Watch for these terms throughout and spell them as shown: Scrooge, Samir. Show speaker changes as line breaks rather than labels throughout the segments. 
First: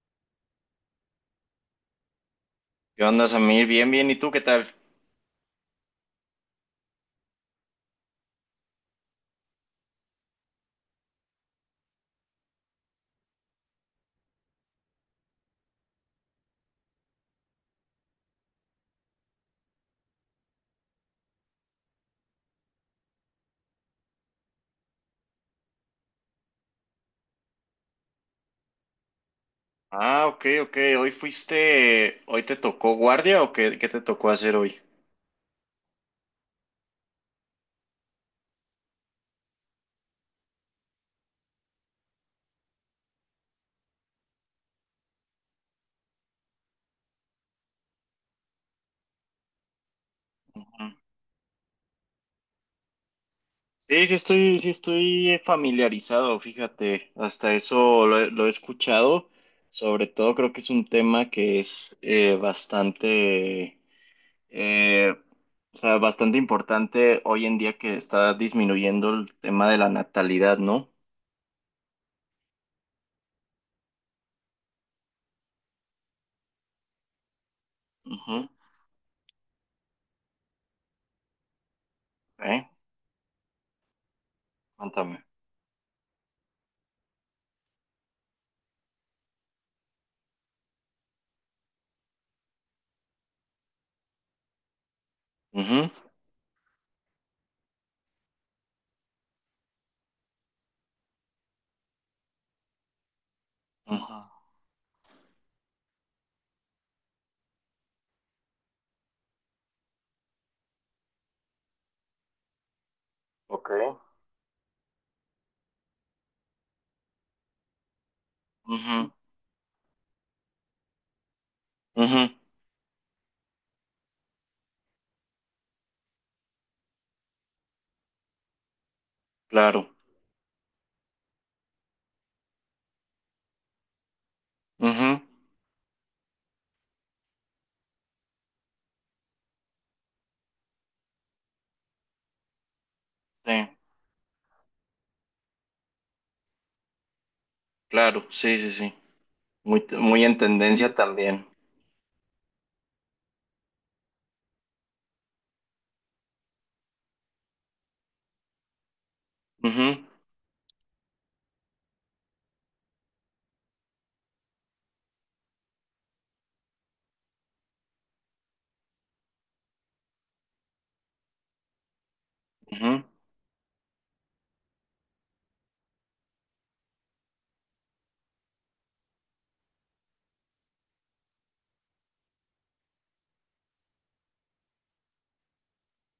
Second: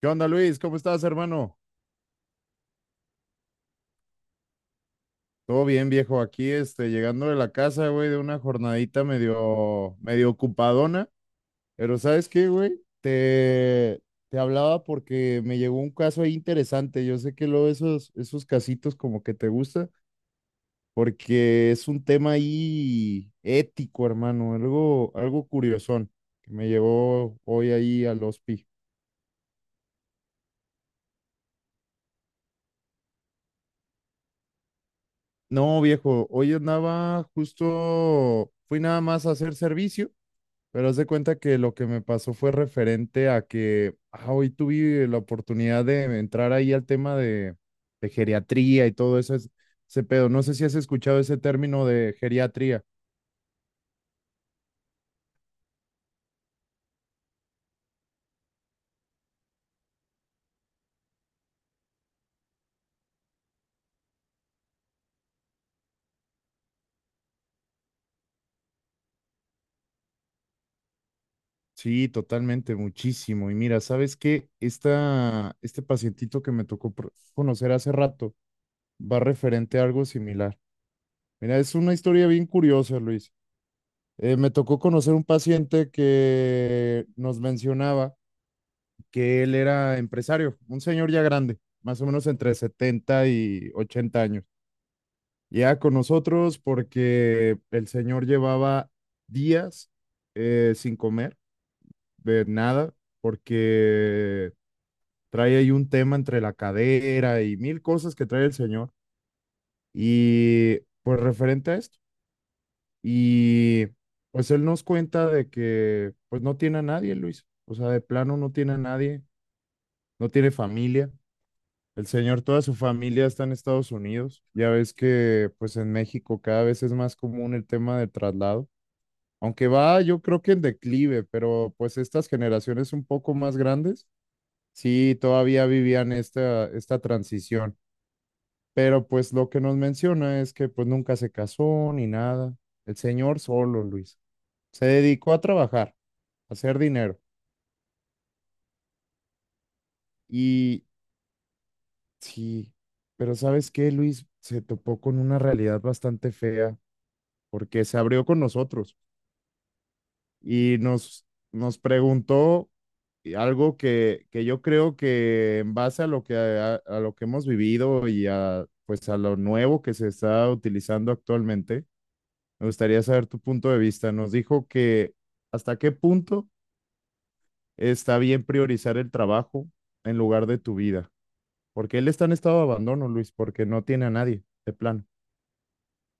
¿Qué onda, Luis? ¿Cómo estás, hermano?
¿Qué onda, Samir? Bien, bien. ¿Y tú qué tal?
Todo bien, viejo. Aquí, este, llegando de la casa, güey, de una jornadita medio, medio ocupadona. Pero ¿sabes qué, güey? Te hablaba porque me llegó un caso ahí interesante. Yo sé que luego esos casitos como que te gusta, porque es un tema ahí ético, hermano. Algo curiosón que me llegó hoy ahí al hospi.
Ah, ok, ok. ¿Hoy fuiste, hoy te tocó guardia o qué qué te tocó hacer hoy?
No, viejo, hoy andaba justo, fui nada más a hacer servicio. Pero haz de cuenta que lo que me pasó fue referente a que ah, hoy tuve la oportunidad de entrar ahí al tema de geriatría y todo eso, ese pedo. No sé si has
Ujú.
escuchado ese término de geriatría.
Sí, estoy familiarizado, fíjate. Hasta eso lo he escuchado. Sobre todo creo que es un tema que es bastante, eh, o sea, bastante importante hoy en día que está disminuyendo el tema de la natalidad, ¿no?
Sí, totalmente, muchísimo. Y mira, ¿sabes qué? Este pacientito que me tocó conocer hace rato
Ujú.
va referente a algo similar. Mira, es una historia bien
Ok.
curiosa, Luis. Me tocó conocer un
Cuéntame.
paciente que nos mencionaba, que él era empresario, un señor ya grande, más o menos entre 70 y 80 años. Ya
Ujú.
con nosotros porque el señor llevaba días sin comer, de nada,
Ujú.
porque trae ahí un tema entre la cadera y mil cosas que trae el señor. Y pues referente a esto.
Ok.
Y pues él nos cuenta de que pues no tiene a nadie, Luis. O sea, de plano no tiene a
Ujú.
nadie, no tiene familia. El
Ujú,
señor, toda su familia está en Estados Unidos. Ya ves que pues en México cada vez es más común el tema del traslado, aunque
claro.
va yo creo que en declive, pero pues estas generaciones un poco más grandes
Ujú,
sí todavía vivían esta transición. Pero pues lo que nos menciona es que pues nunca se casó ni nada. El señor
sí,
solo, Luis. Se dedicó a trabajar, a hacer dinero.
claro. Sí, sí, sí. Muy, muy en
Y
tendencia también.
sí, pero ¿sabes qué, Luis? Se topó con una realidad bastante fea porque se abrió con nosotros
Ujú,
y nos preguntó algo que yo creo que en base a lo que, a lo que hemos vivido y a, pues a lo nuevo que se está utilizando actualmente, me gustaría
ujú.
saber tu punto de vista. Nos dijo que hasta qué punto está bien priorizar el trabajo en lugar de tu vida, porque él está en estado de abandono, Luis, porque no tiene a nadie, de plano.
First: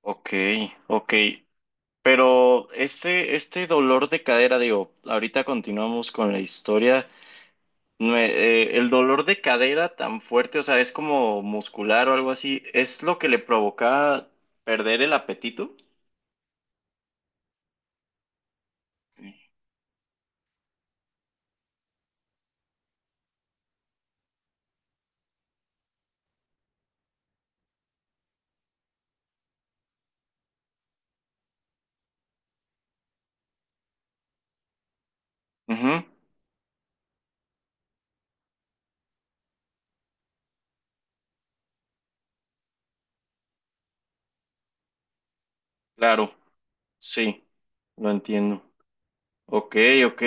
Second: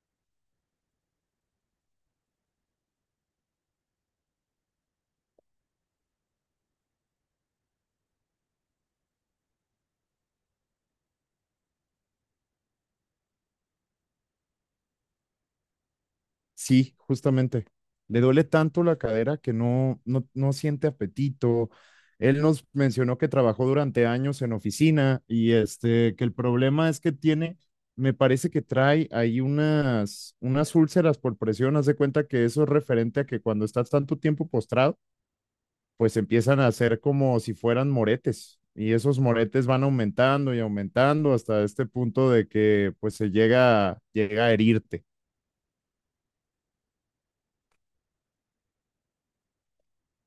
Ok, ok. Pero este dolor de cadera, digo, ahorita continuamos con la historia. El dolor de cadera tan fuerte, o sea, es como muscular o algo así, ¿es lo que le provocaba perder el apetito?
Sí, justamente. Le duele tanto la cadera
Sí.
que no, no, no siente apetito. Él nos mencionó que trabajó durante años en oficina y este, que el problema es que tiene, me parece que trae ahí unas úlceras por presión. Haz de cuenta que eso es referente a que cuando estás tanto tiempo postrado,
Ujú,
pues empiezan a hacer como si fueran moretes y esos moretes van aumentando y aumentando hasta este punto de que pues llega a herirte.
claro, sí, lo entiendo. Ok, ok.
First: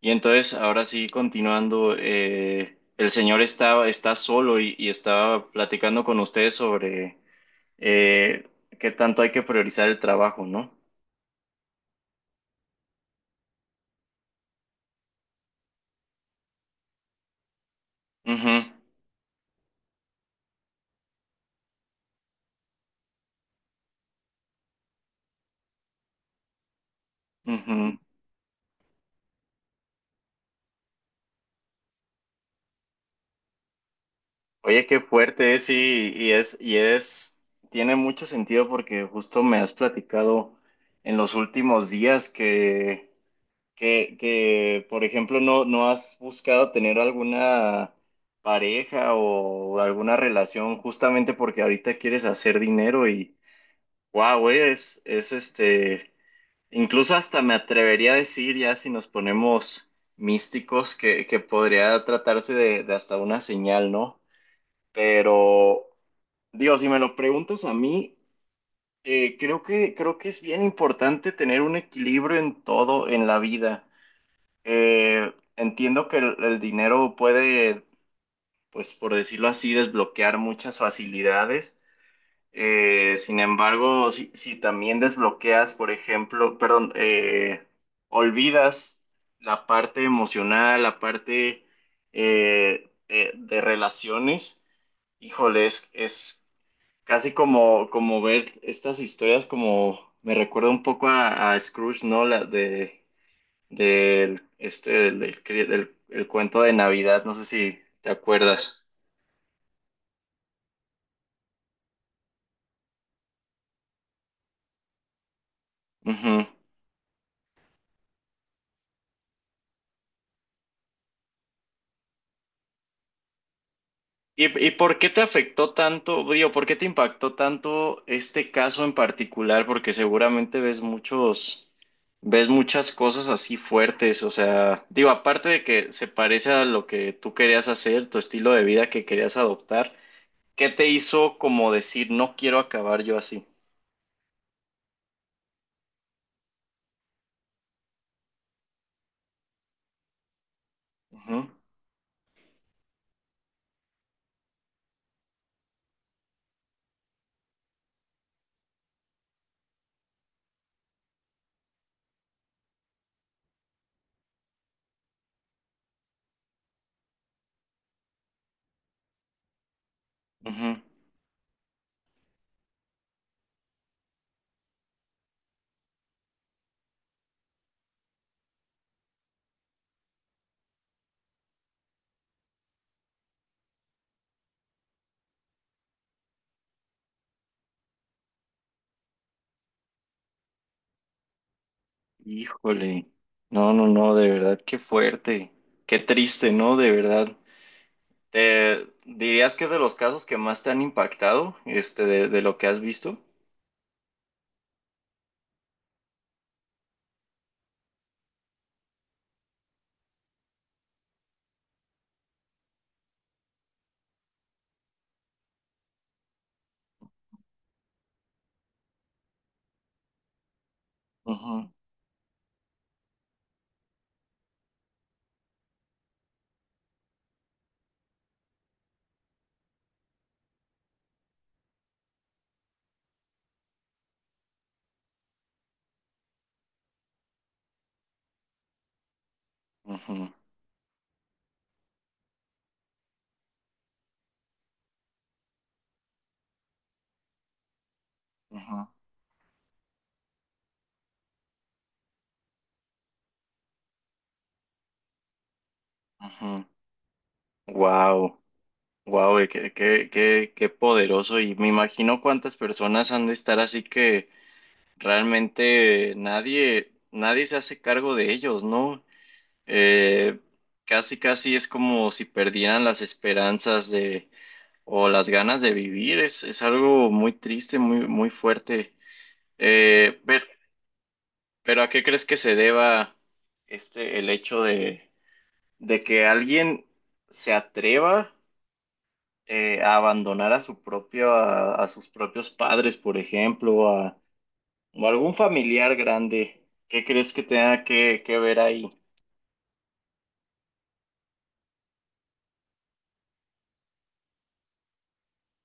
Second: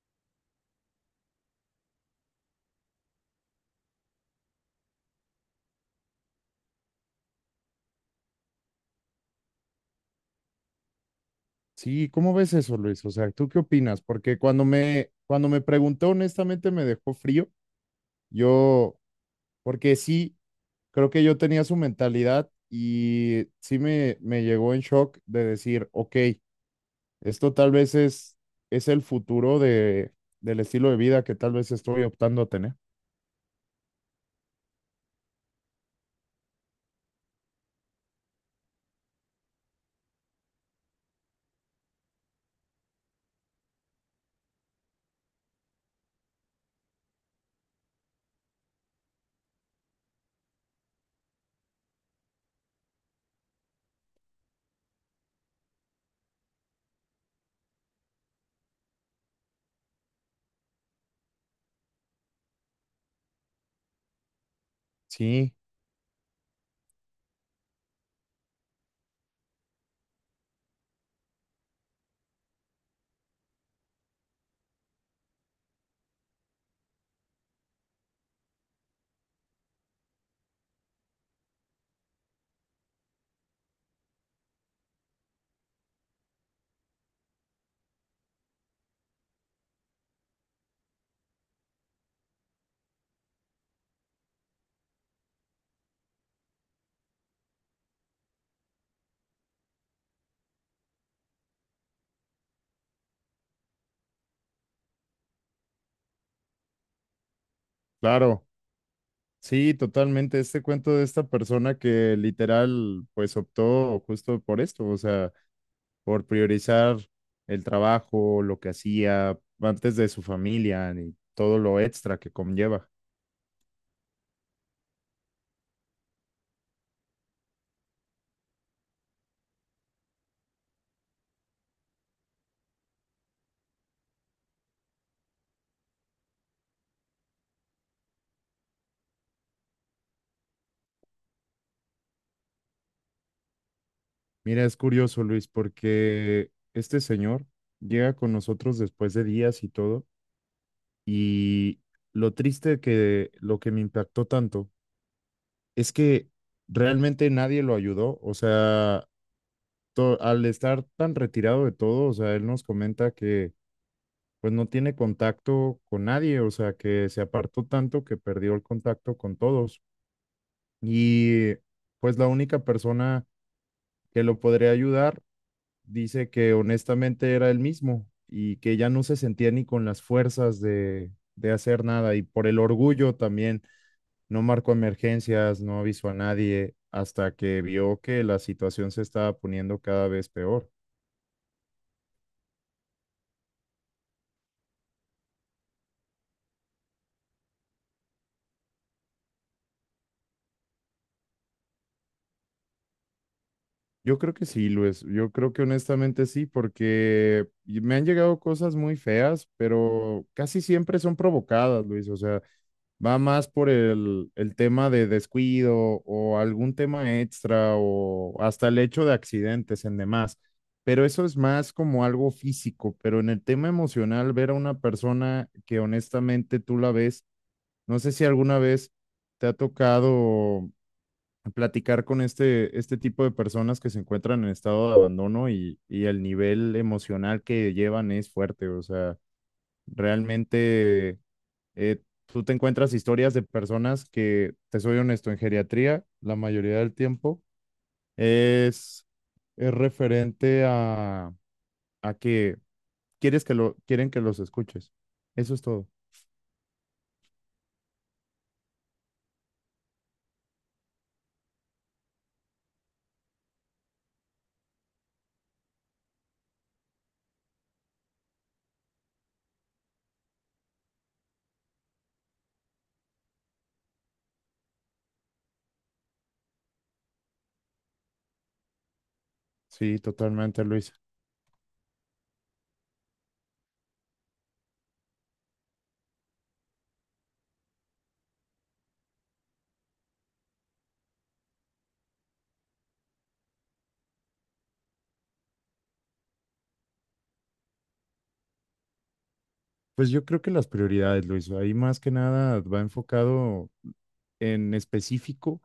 Y entonces, ahora sí, continuando, el señor está solo y estaba platicando con ustedes sobre eh, qué tanto hay que priorizar el trabajo, ¿no?
Sí, ¿cómo ves eso, Luis? O sea, ¿tú qué opinas? Porque cuando me preguntó, honestamente me dejó frío.
Ujú,
Yo, porque sí, creo que yo tenía su mentalidad y sí me llegó en shock de decir, ok, esto tal vez
ujú.
es, es el futuro del estilo de vida que tal vez estoy optando a tener.
Oye, qué fuerte es, y es, tiene mucho sentido porque justo me has platicado en los últimos días que, por ejemplo, no has buscado tener alguna pareja o alguna relación justamente porque ahorita quieres hacer dinero y, wow, es, incluso hasta me atrevería a decir ya si nos ponemos místicos que podría tratarse de hasta una señal, ¿no?
Sí,
Pero, digo, si me lo preguntas a mí, creo creo que es bien importante tener un equilibrio en todo en la vida. Eh, entiendo que el dinero puede, pues por decirlo así, desbloquear muchas facilidades. Sin embargo, si también desbloqueas, por ejemplo, perdón, olvidas la parte emocional, la parte de relaciones, híjole, es casi como, como ver estas historias como me recuerda un poco a Scrooge, ¿no? La de del, del, el cuento de Navidad, no sé si te
claro.
acuerdas.
Sí, totalmente. Este cuento de esta persona que literal, pues optó justo por esto. O sea, por
Ujú.
priorizar el trabajo, lo que hacía antes de su familia y todo lo extra que conlleva.
Y por qué te afectó tanto, digo, por qué te impactó tanto este caso en particular? Porque seguramente ves muchos, ves muchas cosas así fuertes, o sea, digo, aparte de que se parece a lo que tú querías hacer, tu estilo de vida que querías adoptar, ¿qué te hizo como decir, no quiero acabar yo así?
Mira, es curioso, Luis, porque este señor llega con nosotros después de días y todo,
Ujú,
y lo triste que lo que me impactó tanto es que realmente nadie lo ayudó. O sea, al estar tan retirado de todo, o sea, él nos comenta que pues no tiene contacto con nadie, o sea, que se apartó tanto que perdió el contacto con todos.
ujú.
Y pues la única persona que lo podría ayudar dice que honestamente era él mismo y que ya no se sentía ni con las fuerzas de hacer nada y por el orgullo también no marcó emergencias, no avisó a nadie hasta que vio que la situación se estaba poniendo cada vez peor.
Híjole, no, no, no, de verdad, qué fuerte, qué triste, ¿no? De verdad. ¿Te dirías que es de los casos que más te han impactado, este, de lo que has visto?
Yo creo que sí, Luis, yo creo que honestamente sí, porque y me han llegado cosas muy feas, pero casi siempre son provocadas, Luis. O sea, va más por el tema de descuido o algún tema extra o hasta el hecho de accidentes en demás. Pero eso es
Ujú,
más como algo físico, pero en el tema emocional, ver a una persona que honestamente tú la ves, no sé si alguna vez te ha tocado platicar con este tipo de personas que se encuentran en estado de abandono, y el nivel emocional que llevan es fuerte. O sea,
ujú,
realmente eh, tú te encuentras historias de personas que, te soy honesto, en geriatría, la mayoría del tiempo,
ujú,
es, es referente a que quieren que los escuches. Eso es todo.
ujú. Wow, wow, y qué, qué, qué, qué poderoso. Y me imagino cuántas personas han de estar así que realmente nadie, nadie se hace cargo de ellos, ¿no? Eh, casi, casi es como si perdieran las esperanzas de o las ganas de vivir. Es algo muy triste, muy, muy fuerte.
Sí,
Eh, pero,
totalmente, Luisa.
pero ¿a qué crees que se deba el hecho de que alguien se atreva a abandonar a su propio, a sus propios padres, por ejemplo, a, o algún familiar grande? ¿Qué crees que tenga que ver ahí?
Pues yo creo que las prioridades, Luisa, ahí más que nada va enfocado en específico.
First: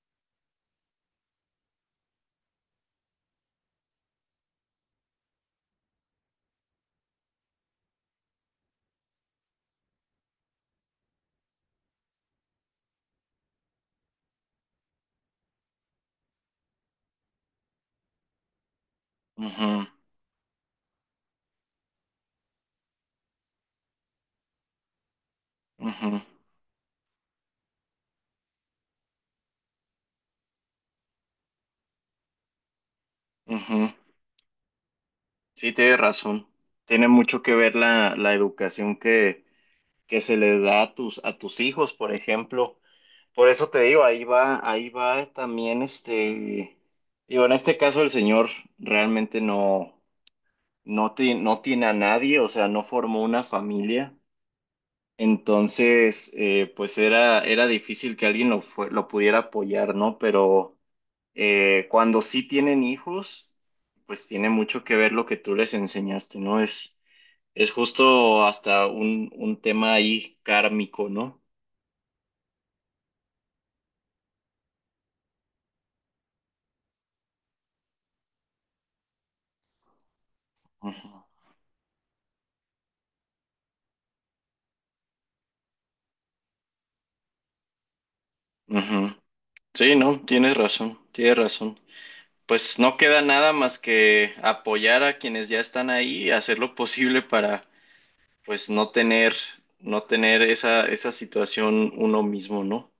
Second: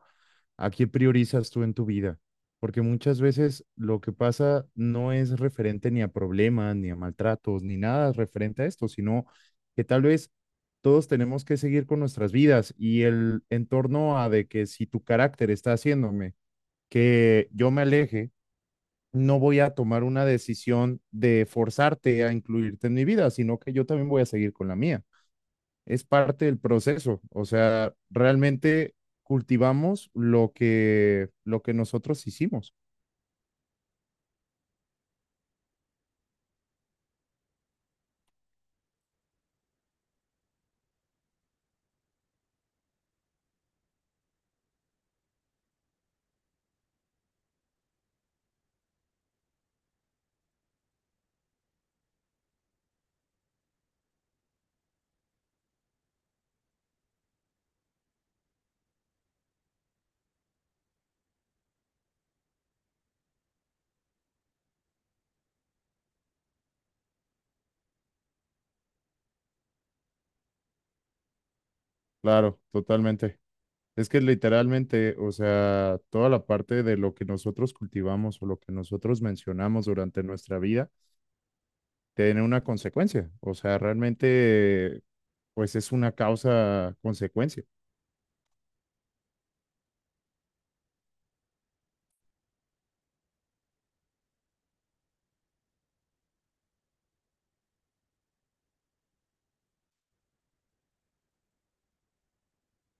¿A qué priorizas tú en tu vida? Porque muchas veces lo que pasa no es referente ni a problemas, ni a maltratos, ni nada referente a esto, sino que tal vez todos tenemos que seguir con nuestras vidas y el entorno a de que si tu carácter está haciéndome que yo me aleje, no voy a
Ujú,
tomar una decisión de forzarte a incluirte en mi vida, sino que yo también voy a seguir con la mía, es
ujú,
parte del proceso. O sea, realmente cultivamos lo que nosotros hicimos.
ujú. Sí, tienes razón. Tiene mucho que ver la educación que se les da a tus hijos, por ejemplo. Por eso te digo, ahí va también este, digo, en este caso el señor realmente no tiene a nadie, o sea, no formó una familia. Entonces, pues era, era difícil que alguien lo pudiera apoyar, ¿no? Pero cuando sí tienen hijos, pues tiene mucho que ver lo que tú les enseñaste, ¿no? Es justo hasta un tema ahí kármico, ¿no?
Claro, totalmente. Es que literalmente, o sea, toda la parte de lo que nosotros cultivamos o lo que nosotros mencionamos durante nuestra vida
Ujú,
tiene una consecuencia. O sea, realmente, pues es una causa-consecuencia.
ujú. Sí, no, tienes razón, tienes razón. Pues no queda nada más que apoyar a quienes ya están ahí, hacer lo posible para, pues, no tener, no tener esa, esa situación uno mismo, ¿no?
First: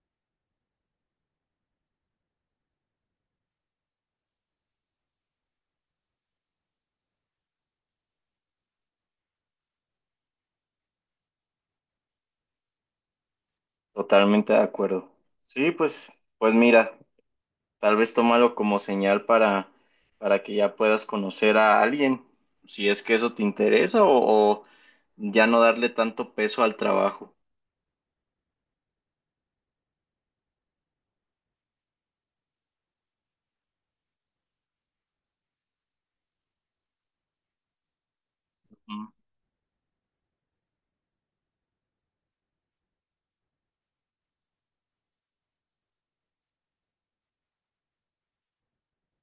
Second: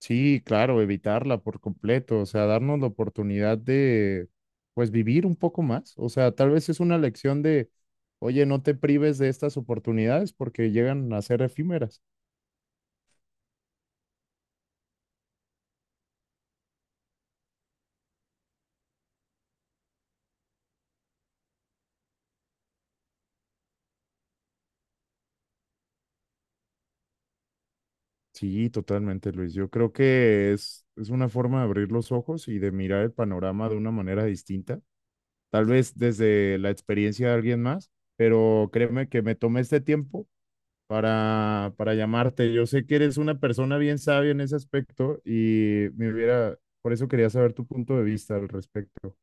Sí, claro, evitarla por completo. O sea, darnos la oportunidad de, pues, vivir un poco más. O sea, tal vez es una lección de, oye, no te prives de estas oportunidades porque llegan a ser efímeras.
Totalmente de acuerdo. Sí, pues, pues mira, tal vez tómalo como señal para que ya puedas conocer a alguien, si es que eso te interesa, o ya no darle tanto peso al trabajo.
Sí, totalmente, Luis. Yo creo que es una forma de abrir los ojos y de mirar el panorama de una manera distinta, tal vez desde la experiencia de alguien más, pero créeme que me tomé este tiempo para llamarte. Yo sé que eres una persona bien sabia en ese aspecto y me hubiera, por eso quería saber tu punto de vista al respecto.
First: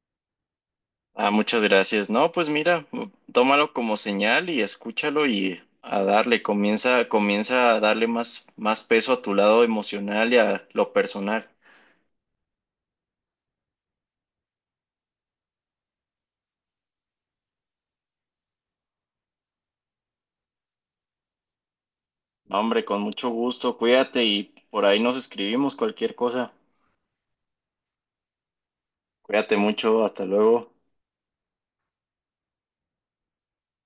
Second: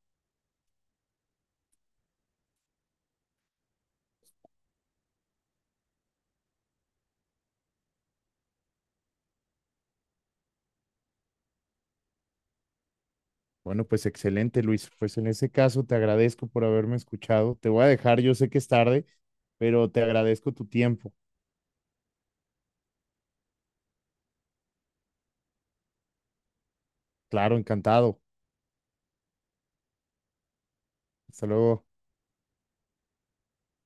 Ah, muchas gracias. No, pues mira, tómalo como señal y escúchalo y a darle, comienza, comienza a darle más, más peso a tu lado emocional y a lo personal.
Bueno, pues excelente, Luis. Pues en ese caso te agradezco por haberme escuchado. Te voy a dejar, yo sé que es tarde, pero te agradezco tu tiempo.
No, hombre, con mucho gusto, cuídate y por ahí nos escribimos cualquier cosa.
Claro, encantado.
Cuídate mucho, hasta luego.
Hasta luego.